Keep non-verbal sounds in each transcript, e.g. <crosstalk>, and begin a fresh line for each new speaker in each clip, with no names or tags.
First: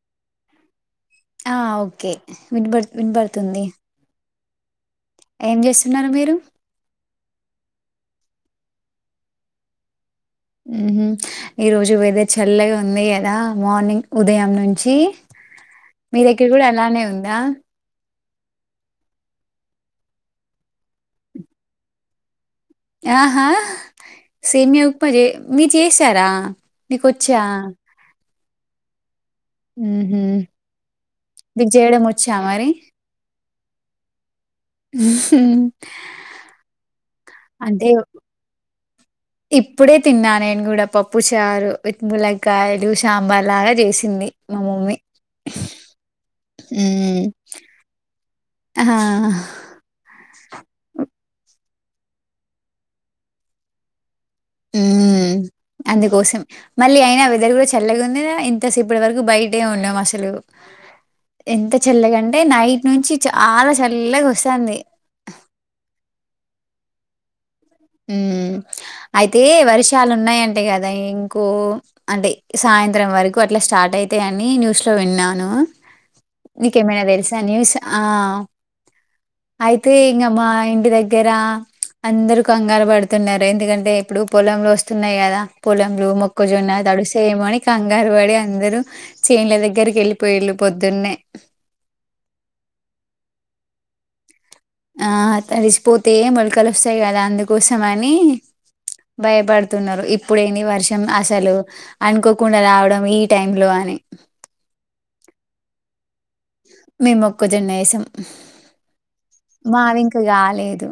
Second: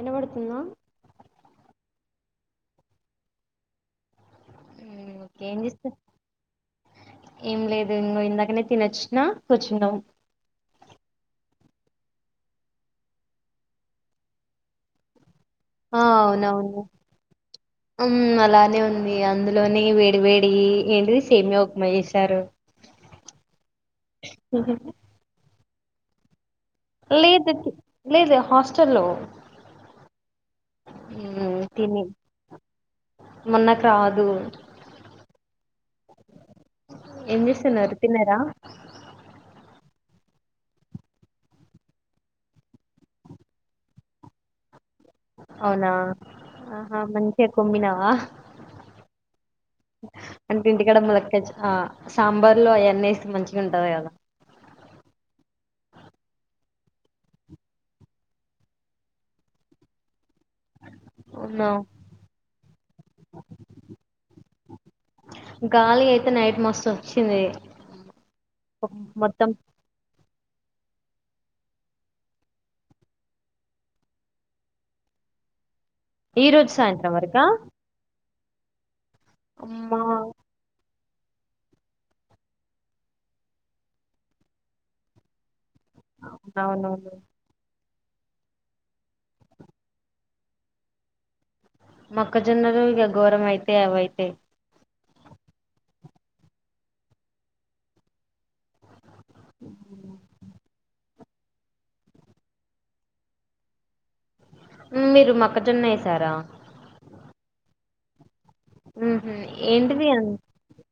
ఇనవడుతుందా
ఆ! ఓకే. వినబడు వినబడుతుంది
ఓకే
ఏం
చేస్తా
చేస్తున్నారు మీరు
నే ఇంగో ఇందాకనే తినొచ్చిన కూర్చున్నం
ఉహు ఈ రోజు వెదర్ చల్లగా ఉంది గదా మార్నింగ్ ఉదయం నుంచి మీ దగ్గర గూడా అలానే ఉందా
ఉమ్ అలానే ఉంది అందులోనీ వేడి వేడి ఏంటిది సేమ్యా ఉప్మా చేసారు
ఆహా సేమ్య ఉప్మా జే మీ చేశారా మీకొచ్చా?
లేదు లేదు హాస్టల్లో
ఊహు
మ్మ్
మీక్ జేయడం
తిని
ఒచ్చా మరి
మొన్నకు రాదు ఏం
అంటే
జేస్తున్నారు తిన్నరా
ఇప్పుడే తిన్నా నేన్ గూడ పప్పు చారు, విత్ ముల్లకాయలు, సాంబార్ లాగా చేసింది. ది మా మమ్మి
అవునా, ఆహా మంచిగ కుమ్మినవా.
ఆహా హ్.
అంటే ఇంటికాడ ములక్కయ చ్ చా సాంబార్ లో అయన్ని ఏస్త్ మంచిగా ఉంటది. గదా.
ఊ అందుకోసం మళ్ళీ అయినా వెదర్ గూడ చల్లగా ఉందిగా, ఇంత సేపటి వరకు బయటే ఉన్నాం అసలు.
అవునా
ఎంత చల్లగంటే నైట్ నుంచి చాలా చల్లగా వస్తాంది.
గాలి అయితే నైట్ మస్తోచ్చింది.
ఉమ్ అయితే వర్షాలు ఉన్నాయ్ అన్ టె కదా ఇంకో అంటే సాయంత్రం వరకు అట్లా స్టార్ట్ అయితయ్ అని న్యూస్ లో విన్నాను.
ఈ
ఆ
రోజు
నీకేమైనా
సాయంత్రం
తెల్సా
వరకా
న్యూస్ ఆ. అయితే
అమ్మా
ఇంగ మా ఇంటి దగ్గర అందరు. కంగారు పడుతున్నారు. ఎందుకంటే ఇప్పుడు పొలం లొస్తున్నయి గదా. పొలంలో మొక్కజొన్న
అవునవును
తడుస్తాయేమో అని కంగ్. కాంగారు పడి, అందరు చేన్ల దగ్గరికి ఎల్లిపోయిళ్ళు పొద్దున్నే.
మొక్కజొన్నలు ఇగ ఘోరంమైతై అవైతే.
ఆ తడిసిపోతే మొలకలు వొస్తయి గదా అందుకోసం అనీ. భయపడుతున్నరు, ఇప్పుడెంది వర్షం అసలు అనుకోకుండా రావడం, ఈ టైంలో అన్. ని
మీరు మొక్కజొన్న ఏసారా.
క్కోజన్న ఏసాం.
ఉహు ఏంటిది
మావింక గాలేదు.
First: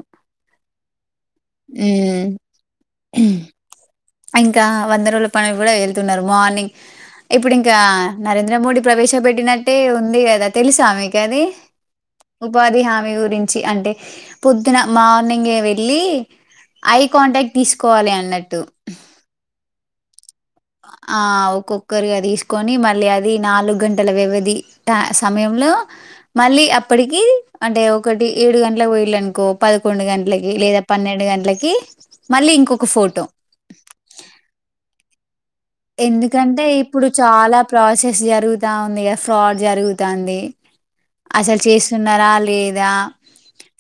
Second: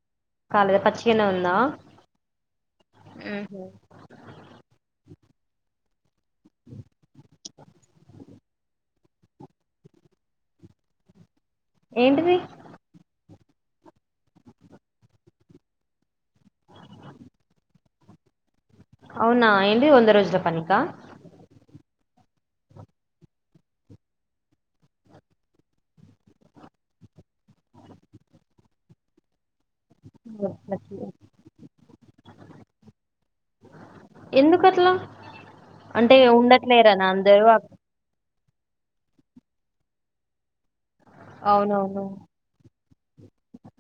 చిగనే ఉందా,
హ్మ్.
ఊహు
ఇంకా వంద రోజుల పని గూడా ఎళ్తున్నరు. మార్నింగ్, ఇప్పుడు ఇంకా నరేంద్ర మోడీ. ప్రవేశపెట్టినట్టే ఉంది గదా, తెలుసా మీకు అది
ఏంటిది
ఉపాధి హామీ గురింన్. చి అంటే పొద్దున మార్నింగే వెళ్ళీ. ఐ కాంటాక్ట్ తీసుకోవాలి అన్నట్టు.
అవునా ఏంది వంద రోజుల పనికా.
ఒకరిగా తీసుకొని మళ్ళీ అది నాలుగు గంటల వ్యవధి త సమయంలో మళ్ళీ అప్. ప్పటికి అంటే ఒకటి ఏడు గంటలకు పోయిల్లంకో. పదకొండు గంటలకి లేదా పన్నెండు గంటలకి మళ్ళీ ఇంకొక ఫోటో.
ఎందుకట్లా.
ఎందుకంటే ఇప్పుడు చాలా ప్రాసెస్ జరుగుత్. తావుంది కదా, ఫ్రాడ్ జరుగుతాంది. అసలు
అవునవును
చేస్తున్నారా లేదా.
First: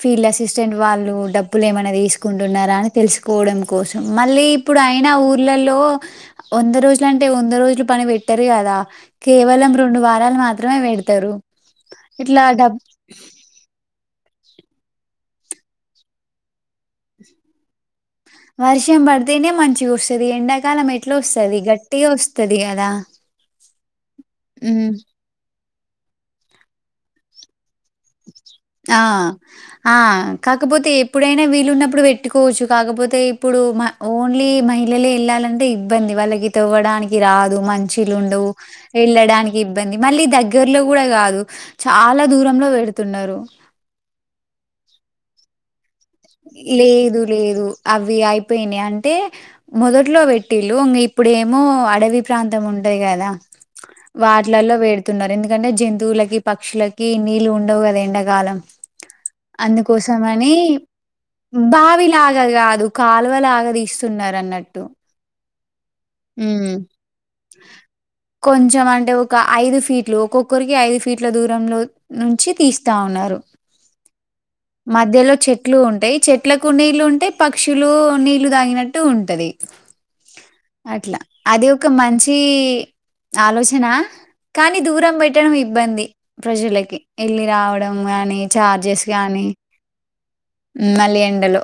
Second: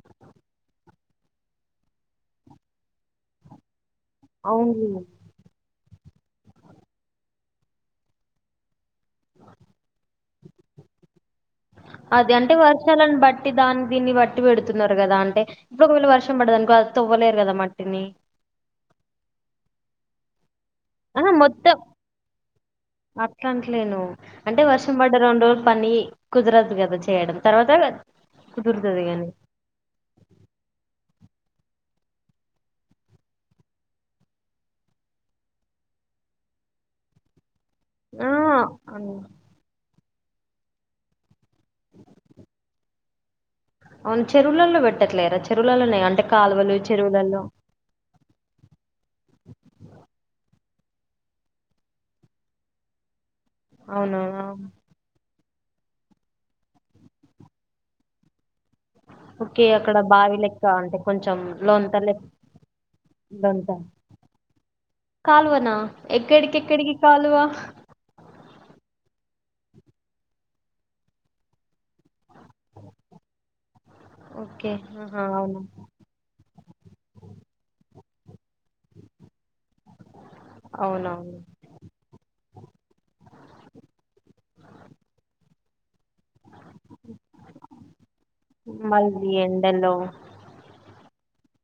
ఫీల్డ్ అసిస్టెంట్ వాళ్ళు డబ్బులు ఏమన్నా తీసుకుంటున్నారా అని తెలుసుకోవడం కోస్. మళ్ళీ ఇప్పుడు
అవును
అయినా ఊర్లలో. వంద రోజులంటే వంద రోజులు పని పెట్టరు గదా. కేవలం రెండు వారాలు మాత్రమే పెడతరు.
అది అంటే వర్షాలను బట్టి దాన్ దీన్ని బట్టి. ట్టి పెడుతున్నారు కదా, అంటే ఇప్పుడు ఒకవేళ వర్షం పడ్డదనుకో అది తొవ్వలేరు గదా మట్టిని.
వర్షం పడితేనే మంచిగొస్తది. ఎండా.
ఆ మొత్తం,
కదా
అట్లంట్లేను అంటే
హ్మ్.
వర్షం పడ్డ రెండ్ రోజ్. పని కుదరదు గదా చేయడం, తర్వాత
ఆ
కుదురుతది గాని
ఆ కాకపోతే. ఎప్పుడైనా వీలు ఉన్నప్పుడు పెట్టుకోవచ్చు. కాకపోతే ఇప్పుడు మ ఓన్లీ మహిళలే ఎళ్ళాలంటే ఇబ్బంది. వాళ్ళకి తొవ్వడానికి రాదు.
ఆ
మంచిల్లుండవ్,
అవును
ఎళ్ళడానికి ఇబ్బంది. మళ్ళీ దగ్గర్లో గూడ గాదు, చాలా దూరంలో పెడుతున్నరు.
అవును, చెరువుల్లల్లో పెట్టట్లేరా చెరువులలోనేగ్.
లేదు లేదు. అవి అయిపోయినాయ్. అంటే మొదట్లో పెట్. టిల్లు ఇంగ్ ఇప్పుడేమో అడవి ప్రాంతం ఉంటది కదా,
అవునా
వాటిలల్లో వేడుతున్నారెందు. దుకంటే జంతువులకి, పక్షులకి నీళ్ళు ఉండవు గదా ఎండాకాలం.
ఓకే అక్కడ బావి
అందుకోసమని
లెక్క అంటే కొంచెం లొంత లెక్క
బావిలాగా కాదు
లొంత
కాలువలాగా తీస్తున్నారు అన్నట్టు
కాలువనా ఎక్కడికెక్కడికి కాలువ
కొంచం అంటే ఒక ఐదు ఫీట్లు ఒక్కొక్కరికి ఐదు ఫీట్ల దూరంలో నుంచి తీస్తా ఉన్నారు
ఓకే హా
మధ్యలో
అవునా
చెట్లు ఉంటాయి చెట్లకు నీళ్లు ఉంటాయి పక్షులు నీళ్లు తాగినట్టు ఉంటది అట్లా
అవునవును
అది ఒక మంచి ఆలోచనా కానీ దూరం పెట్టడం ఇబ్ ఇబ్బంది ప్రజలకి ఏళ్ళి రావడం గానీ చార్జెస్
మళ్ళీ
గానీ
ఎండలో
మళ్ళీ ఎండలు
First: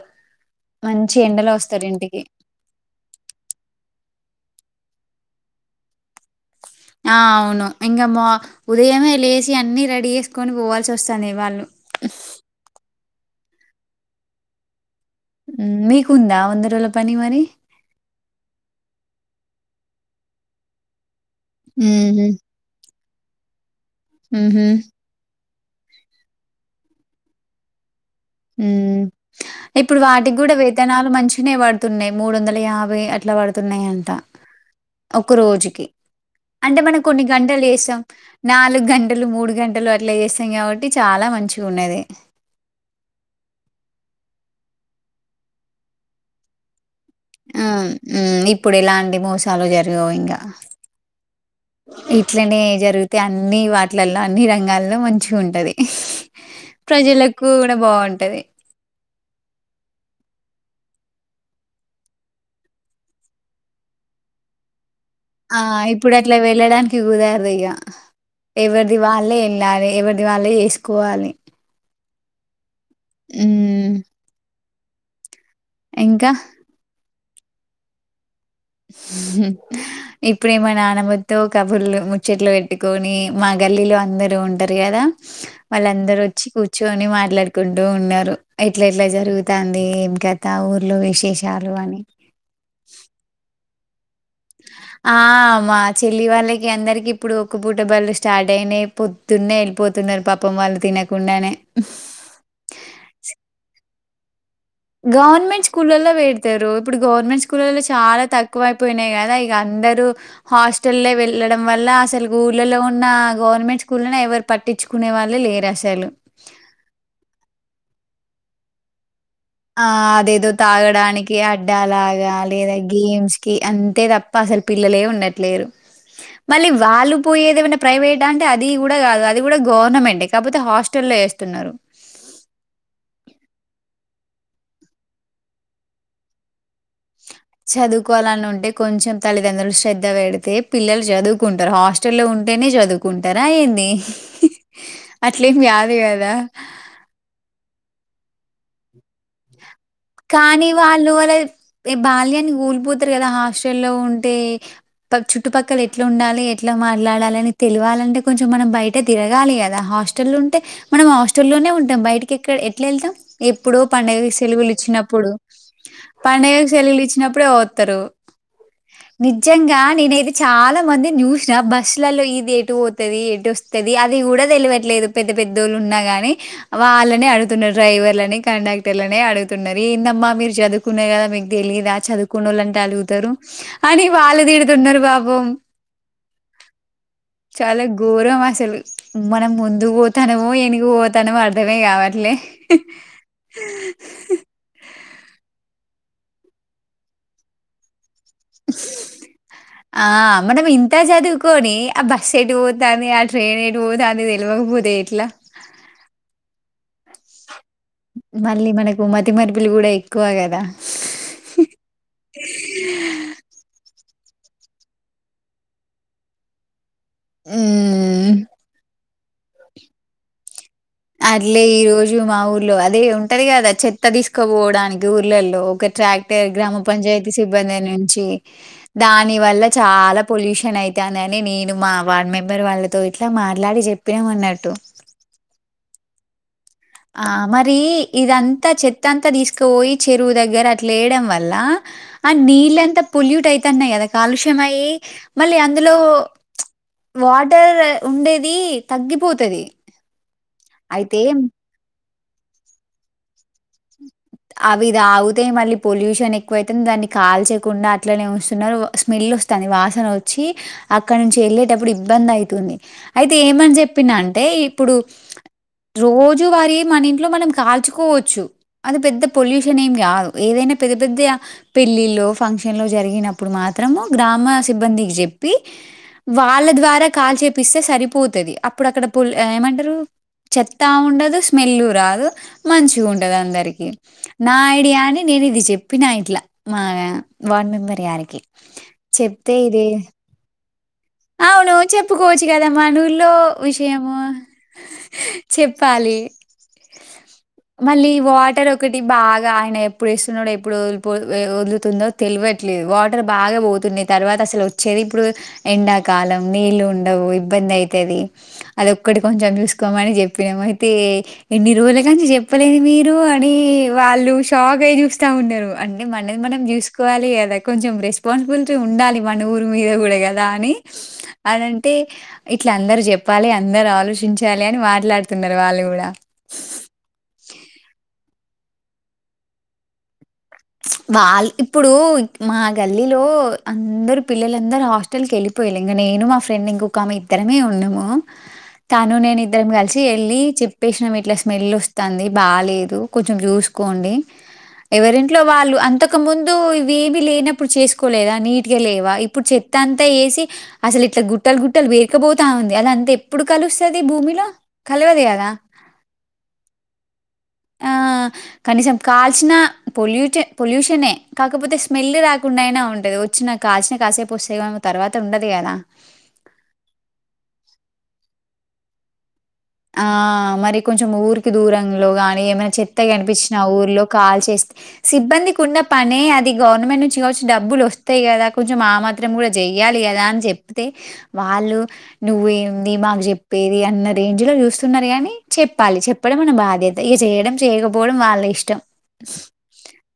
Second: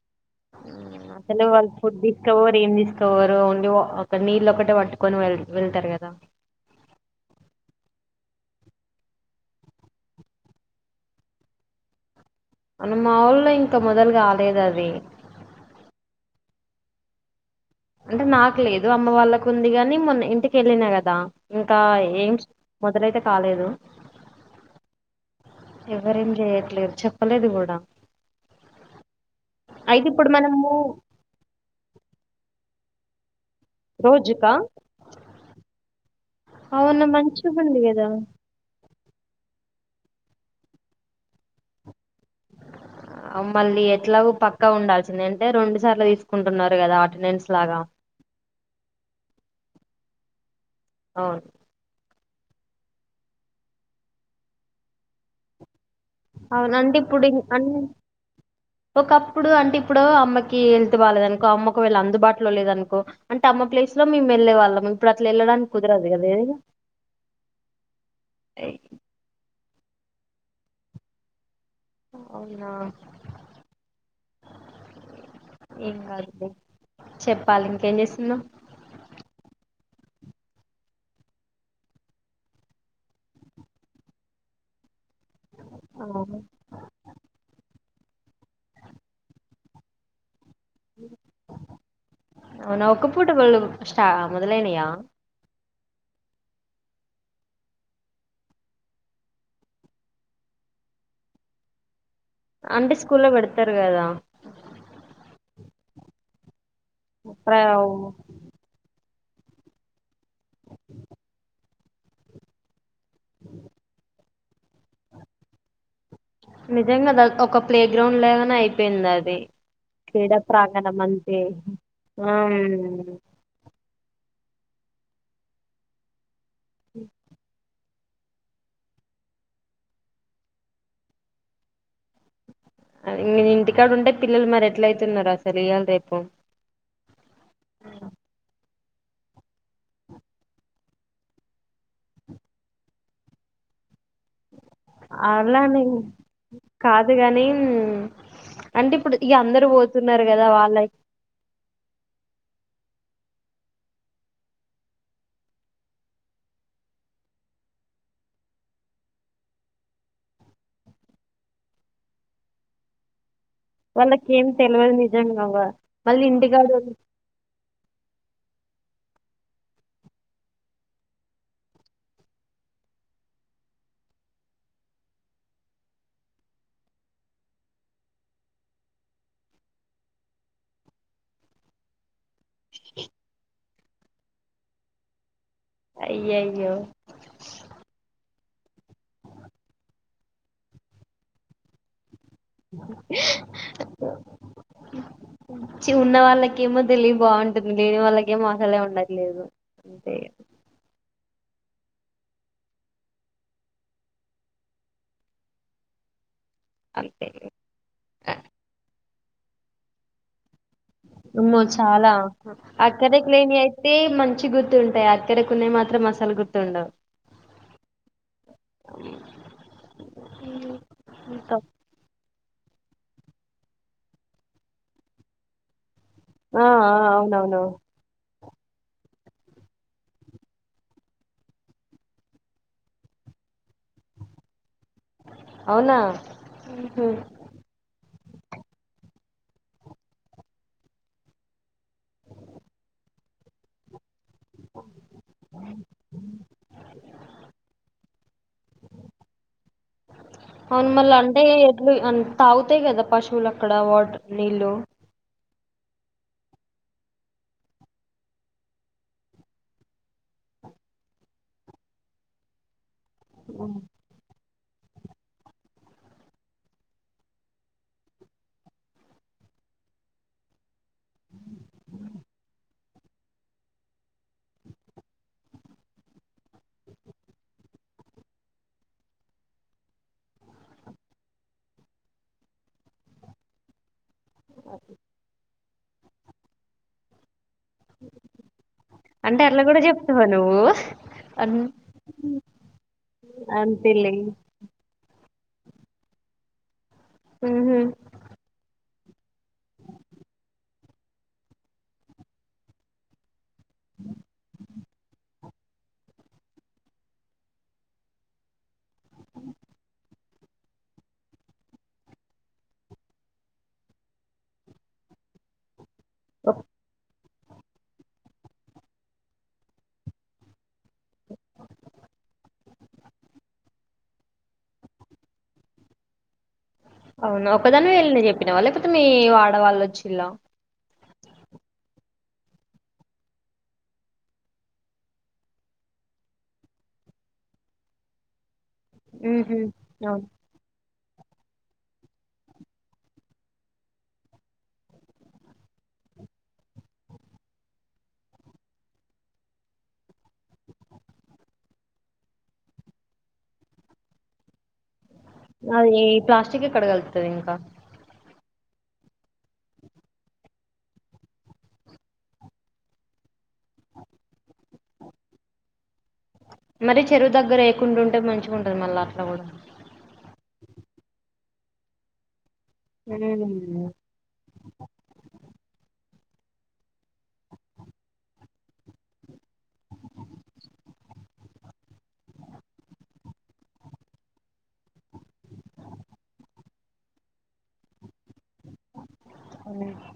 అసలు వాళ్ళు ఫుడ్ తీసుకపోరు ఏం తీసుకపోరు ఓన్లీ ఒక నీళ్ళు ఒకటే వా కొని వె వెళ్తారు కదా
ఆ అవును ఇంకా మా ఉదయమే లేసి అన్ని రెడీ చేసుకొని పోవాల్సి వస్తుంది వాళ్ళు అ
మన మాఊల్లో ఇంకా మొదలు కాలేదు అది
హ్మ్ మీకుందా వంద రోజుల పని మరి
అంటే నాకు లేదు అమ్మ వాళ్ళకు ఉంది గాని మొన్న ఇంటికి ఏళ్ళినా కదా ఇంకా ఏంస్ మొదలైతే కాలేదు
హ్మ హ్మ
ఎవరేం చేయట్లేదు చెప్పలేదు కూడా
హ్మ ఇప్పుడు
అయితే
వాటికి కూడా
మనము
వేతనాలు మంచిగ్నే పడుతున్నాయి మూడు వందల యాబ్ బాయ్ అట్లా పడుతున్నాయంట
రోజుకా
ఒక రోజుకి అంటే మనం
అవును
కొన్ని గంటలు
మంచిగుంది
చేస్తాం
కదా
నాలుగు గంట గంటలు మూడు గంటలు అట్లా చేస్తాం కాబట్టి చాలా మంచిగా ఉన్నది
ఆ మళ్ళీ ఎట్లా పక్కా ఉండాల్సిందే అంటే రెండు సార్లు తీసుకుంటున్నారు కదా అటెండెన్స్
ఆ
లాగా
హ్మ్ ఇప్పుడు ఏలాంటి మోసాలు జరగవు ఇంకా
అవును
ఇట్లనే జరిగితే అన్ని వాటిలల్లో అన్ని రంగాల్లో మంచిగా ఉంటది
అవును అండి ఇపుడు ఇన్ ఆన్
బావుంటది.
ఒకప్ ఇప్పుడు అంటే ఇప్పుడు అమ్మకి హెల్త్ బాలేద అనుకో అమ్మ ఒకవేళ అందుబాటులో లేదనుకో అంట అమ్మ ప్లేస్ లో మేం వెళ్ళే వాళ్ళం ఇప్పుడు అట్లా
ఆ
వెళ్ళడానికి కుదరదు
ఇప్పుడు అట్లా
కదా
వెళ్ళడానికి కుదరదు ఇగ ఎవరిది వాళ్ళే వెళ్ళాలి ఎవరిది వాళ్ళే చేసుకోవాలి
అవునా
హ్మ
ఏం కాదులే చెప్పాలి ఇంకేం చేస్తునావ్
హ్మ ఇప్పుడే మా నానమ్మతో కబుర్లు ముచ్చట్లు పెట్టుకొని మా గల్లీలో అందరు ఉంటారు కదా వాళ్ళ
ఆ,
అందరు వచ్చి కూర్చుని మాట్లాడుకు ఉంటూ ఉన్నారు ఎట్లా ఎట్లా జరుగుతంది ఏం ఇంకా ఊర్లో విశేషాలు అని
చ మొదలైనయ
ఆ! మా చెల్లి వాళ్ళకి అందరికి ఇప్పుడు ఒక్క పూట బళ్ళు స్టార్ట్ అయిన పొద్దునే వెళ్ళిపోతున్నారు పాపం వాళ్ళు తి తినకుండానే
అంటే స్కూల్ లో పెడతారు కదా
గవర్నమెంట్ స్కూళ్లల్లో పెడతారు ఇప్పుడు గవర్నమెంట్ స్కూల్లో
ప్ర-
చాలా తక్కువ అయిపోయినాయి గాన ఇక అందరుూ హాస్టల్ల్లో వెళ్ళడం వల్ల అసలు ఊళ్ళలో ఉన్న గవర్నమెంట్ స్కూల్ ఎవరు పట్టించుకునే వాళ్ళే లేరసలు
నిజంగా ఒక ప్లే గ్రౌండ్ లాగానే అయిపోయింది అది
ఆ
క్రీడా
అదేదో
ప్రాంగణం
తాగడానికి
అంతే
అడ్డా లాగా
ఆ
లేదా గేమ్స్ కి అంతే తప్ పసలు పిల్లలే ఉండట్లేరు మళ్ళీ వాళ్ళు పోయ ఏదమైనా ప్రైవేట్ అంటే అది కూడా కాదు అది కూడా గవర్నమెంట్ే కాకపోతే హాస్టల్లో వేస్తున్నారు
ఇ ఇంటికాడ ఉంటే పిల్లలు మరి ఎట్ల అయితున్నారో అసలు ఇయ్యాలి రేపు
చదువుకోవాలని ఉంటే కొంచెం తల్లిదండ్రులు శ్రద్ధ పెడితే పిల్లలు చదువుకుంటారు హాస్టల్ లో ఉంటేనే చదువుకుంటారుా ఏంది నే
అలానే కాదు కానీ అంటే ఇప్పుడు ఇగ అందరు పోతున్నారు కదా
కానీ
వాళ్ళ
వాళ్ళు వాళ్ళ ఏ బాల్యాన్ని కోల్ప్ పోతారు కదా హాస్టల్ల్లో ఉంటే ఫక్ చుట్టుపక్కల ఎట్లా ఉండాలి ఎట్లా మాట్లాడాలిని తెల్వ వాలంటే కొంచెం మనం బయట తిరగాలి కదా హాటల్ ఉంటే మనం హాటల్లోనే ఉంటాం బయటికి ఎక్కడ ఎట్ వెళ్తాం ఎప్ పండుగకి
వాళ్ళకేం
సెలవులు
తెలవదు
ఇచ్చినప్పుడు
నిజంగా అవ్వ. మళ్ళీ
పండుగ
ఇంటికాడ ఉన్-
సెలవులు ఇచ్చినప్పుడుే వతారు నిజంగా నేనైతే చాలా మంది చుసిన బస్సులలో ఇది ఎటు పోతుది ఎటు వస్తుది ఆ అది కూడా తెలియట్లేదు పెద్ద పెద్దోళ్ళ ఉన్నా గాని వాళ్ళని అడుతున్నారు డ్రైవర్ అని కండక్ క్టర్లనే అడుగుతున్నాది ఏందమ్మా మీరు చదువుకున్నారు కదా మీకు తెలియదా చదువుకున్న వాళ్ళంటే అడుగుతారు అని వాళ్ళు తిడుతున్నారు పాాపం
అయ్యయ్యో
చాలా ఘోరం అస్ సలు మనం ముందుకు పోతానమో ఎనుగు పోతామో అర్థమే కావట్లే ఆ
వచ్చి ఉన్న వాళ్ళకేమో తెలివి బాగుంటుంది లేని వాళ్ళకి గేమో అసలే ఉండట్లేదు అంతే ఇగ
కోని ఆ బస్ ఏటు పోతాది ఆ ట్రైన్ ఏటు పోతది తెలివకపోతే ఎట్లా
అంతే ఇగ
మళ్ళీ మనకు మతిమరపులు కూడా ఎక్కువ కదా
ఉమ్మో చాలా అక్కడ క్లీన్ అయితే మన్ మంచి గుర్తుంటాయి అక్కడ కొనేయి మాత్రం అసలు గుర్తుండవు
ఉ
ఇంకా
అర్లే ఈ రోజు మాఊర్ లో అదే ఉంటది కదా చెత్త తీసుకోపోవడానికి ఊర్లల్లో ఒక ట్రాక్టర్
ఆ
గ్రామ
ఆ
పంచాయతీ
అవునవును
సిబ్బంది నుంచి దాని వల్ల చాలా పొల్యూషన్ అవుతదిని నేను మా వార్డ్ మెంబర్ వాళ్ళతో ఇట్లా మాట్లాడి చెప్ చెప్పేమన్నటటు
వున్నా
ఆ మరి ఇదంతా చెత్తంతా తీసుకుపోయి చెరువు దగ్గర అట్ లేయడం వల్ల ఆ నీళ్ళంతా పొల్యూట్ అయితున్నాయి కదా కాలుష్య అయి మళ్ళీ అందులో వాటర్ ఉండేది తగ్గిపోతుది
అవున్ మళ్ళ అంటే ఎద్ అ తాగుతయి అదా పశువులక్క
అవి దాగుతే మళ్ళ పొల్యూషన్ ఎక్కువ అైతుంది దాన్ని కాల్చయకుండా అట్లనే వస్తున్నారు స్మెల్ వస్తుంది వాసన వచ్చి అక్కడ నుంచి వెళ్ళేటప్పుడు ఇబ్బంది అవుతుంది అయితే ఏమని చెప్పిన అంటే ఇప్పుడు రోజు వారి మన ఇంట్లో మనం కాల్చుకోవచ్చు అది పెద్ద పొల్యూషన్ ఏమి కాదు ఏదైనా పెద్ద పెద్ద గ పెళ్ళిలో ఫంక్షన్ లో జరిగినప్పుడు మాత్ త్రము గ్రామ సిబ్బందికి చెప్పి వాళ్ళ ద్వారా కాల్ చేపిస్తే సరిపోతుది అప్పుడు అక్కడ పల్ ఏమంటారు చెత్తా ఉండదు స్మెల్ రాదు మంచి గ ఉంటది అందరి టీకి నా ఐడియా అని నేను ఇది చెప్పినా ఇట్లా మాగా వన్ మెంబరే ఆడికి
అంటే
చెప్తే
అట్లా కూడా
ఇది
చెప్తావా నువ్వు అన్
అవును చెప్పుకోవచ్చు గదా మనూళ్లో
అంతేలే
విషయము చెప్పాలి
ఉహు
మళ్ళీ వాటర్ ఒక ఒకటి బాగా ఆయన ఎప్పుడు ఇస్తున్నాడో ఎప్పుడు ఒదుల్పో వద్లుతుందో తెలియట్లేదు వాటర్ బాగా వోతుంది తర్వాత అసలు ఒచ్చేది ఇప్పుడు ఎండాకాలం నీళ్ళ ఉండవు ఇబ్బంది అయితది అదొక్కటి కొంచెం జూస్కోమని జెప్పిన అయితే ఎన్ని రోజుల కంచి చెప్పలేదు మీరు అని వాళ్ళు షాక్ అయి జూస్తా ఉన్నరు అంటే మనది మనం జూస్కోవాలి గదా కొంచెం రెస్పాన్సిబిలిటీ ఉండాలి మన ఊరి మీద గుడ గదా అని అనంటె ఇట్ల అందరు జెప్పాలి అందరు ఆలోచించాలి అని మాట్లాడుతున్నారు వాళ్ళు గుడ
వాళ్ లెపోతే మీ వాడవాళ్ళు వచ్చిళ
<inaudible> వాళ్ళ్ ఇప్పుడు మా గల్లీలో అందరు పిల్లలందరు హాస్టల్ కెళ్ళిపోయిల్ ఇంగ నే నేను మా ఫ్రెండ్ ఇంకొకామె ఇద్దరమే ఉన్నము తను నేను
హుహు.
ఇద్దరం కలిసి
అవును.
ఎళ్ళి ప్పేసినాం ఇట్ల స్మెల్ ఒస్తాంది బాలేదు కొచెం చూస్కోండి ఎవరిన్ ఇంట్లో వాళ్ళు అంతకు ముందు ఇవి ఏవి లేనప్పుడు చేసుకోలేదా నీట్ గ లేవా ఇప్పుడు చెత్త అంతా ఏ సి అసల్ ఇట్ల గుట్టలు గుట్టలు వేర్కపోతా ఉంది అదంత ఎప్పుడు కలుస్తది భూమిలో కలవదు కదా
అదే ప్లాస్టిక్ ఎక్కడ కలుత్తది ఇంకా
ఆ! కనీసం కాల్చిన పొల్యూ పొల్యూషనే కాకపోతే స్మెల్ రాకుండా అయినా ఉంటది ఒచ్చిన కాచిన కాసేపొస్తదెమ్ తర్వాత ఉండదు కదా
మరీ చెరువు దగ్గర ఎయ్యకుండ్ ఉంటే మంచిగుంటది మళ్ళ అట్ల గూడా
ఆ మరి కొంచెం ఊరికి దూరంలో గానీ ఏమైనా చెత్త కనిపించిన
హ్మ్.
ఊర్లో కాల్ చేస్తే సిబ్బంది కున్న పనే అది గవర్నమెంట్ నుంచి డబ్బులు ఒస్తయి గదా కొంచెం ఆ మాత్రం గుడ జెయ్యాలి గద అన్ జెప్పి ప్తే వాళ్ళు నువ్వేంది మాకు జెప్పేది అన్న రెన్ ఏంజ్లో జూస్తున్నరు గనీ చెప్పాలి చెప్పడం మన బాధ్యత ఇగ చేయడం చేయకపోవడం వాళ్ళ ఇష్టం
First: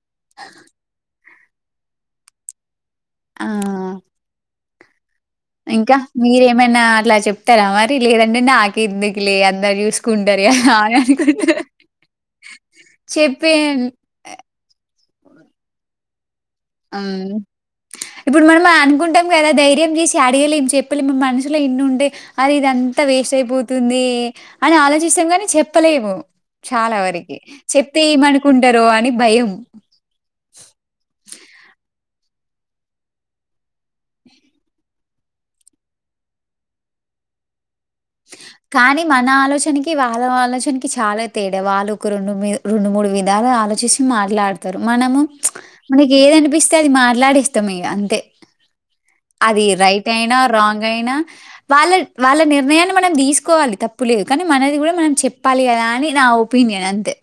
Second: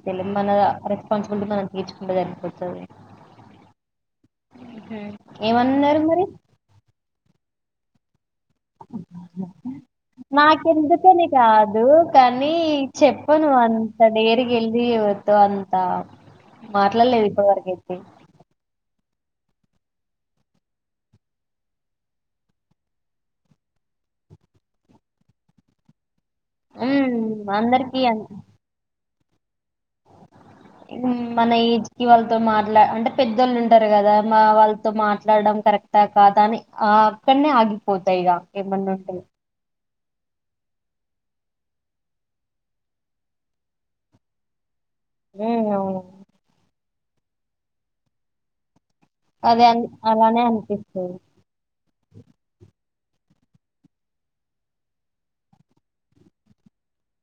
తెలి మన రెస్పాన్సిబిలిటీ మనం తీర్చుకుంటే జరిగిపోతుంది
ఆ
మ్హ్
ఇంకా మీరేమైనా అట్లా చెప్తారా మరి లేద నీకెందుకు లే అందరు యూస్కుంటరు అదా హహహహ
నాకెందుకని
అనుకుంటర
అను అంత డేర్గెల్లి ఎళ్లి ఇవతు అంత
అం
మాట్లాడలేదు ఇప్పటి వరకైతే.
ఇప్పుడు మనం అనుకుంటు ఉంటం కదా ధైర్యం జేశి అడగలేం చెప్పలే మ మనసులో ఎన్ని ఉంటే అది ఇదంతా వేస్ట్ అయిపోతుంది ఎ అని ఆలోచిస్తం గనే చెప్పలేము చాలా
హ్మ్.
వరకి చెప్తే
అందరికీ అన్
ఏమనుకుంటారో అని భయం
మన ఏజ్ కి వాళ్ళతో మాట్లా అంటే పెద్దోళ్ళు ఉంటరు గదా మా వాళ్ళతో మాట్లాడడం కరెక్టా కాదా అని ఆ అక్కడనే ఆగిపోతాయి ఇగ ఏమన్న
కానీ
ఉంటే
మన ఆలోచనకి, వాళ్ళ ఆలోచనకి చాలా తేడా వాళ్ళు ఒక రెండు రెండు మూడు విధాలు ఆలోచిచి మాట్లాడుత తరు మనము
ఉమ్ అవును
మనకి ఏది అనిపిస్తే అది మాట్లాడేస్తం ఇగ అంతే అది
అదే అన్-
రైట్ అయినా
అలానే
రాంగ్ అయినా
అనిపిస్తుంది
వాళ్ళ వాళ్ళ నిర్ణయాన్ని మనం దీస్కోవాలి తప్పు లేదు కానీ మనది గుడ మనం చెప్పాలి కదా అని నా ఒపీనియన్ అంతే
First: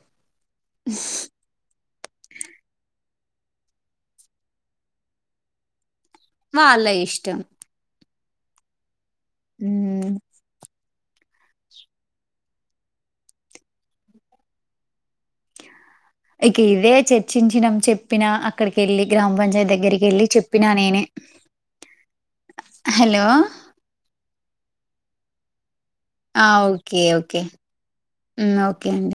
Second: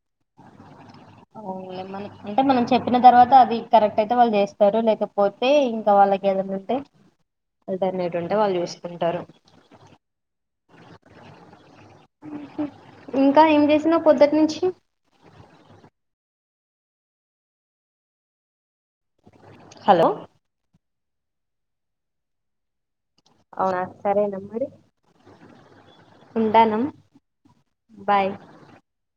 అవున్లే మన అంటే మనం చెప్పిన తర్వాత అది కరెక్ట్ అయితే వాళ్ళ్ జేస్తరు లేకపోతే ఇంకా వాళ్ళకి ఏదన్నుంటే
వాళ్ళ ఇష్టం.
ఆల్టర్నేట్ ఉంటే వాళ్ళు జూస్కుంటరు
మ్
ఇంకా ఏం చేసినవ్ పొద్దుట్నుంచి
ఇక ఇదే చర్చించినం చెప్పినా అక్కడికెళ్ళి గ్రామ పంచాయత్
హలో
దగ్గరికెళ్ళి చెప్పిన నేనే హలో!
అవునా సరేనమ్
ఆ
ఉంటాను
ఓకే ఓకే
బాయ్
మ్ ఓకే అండి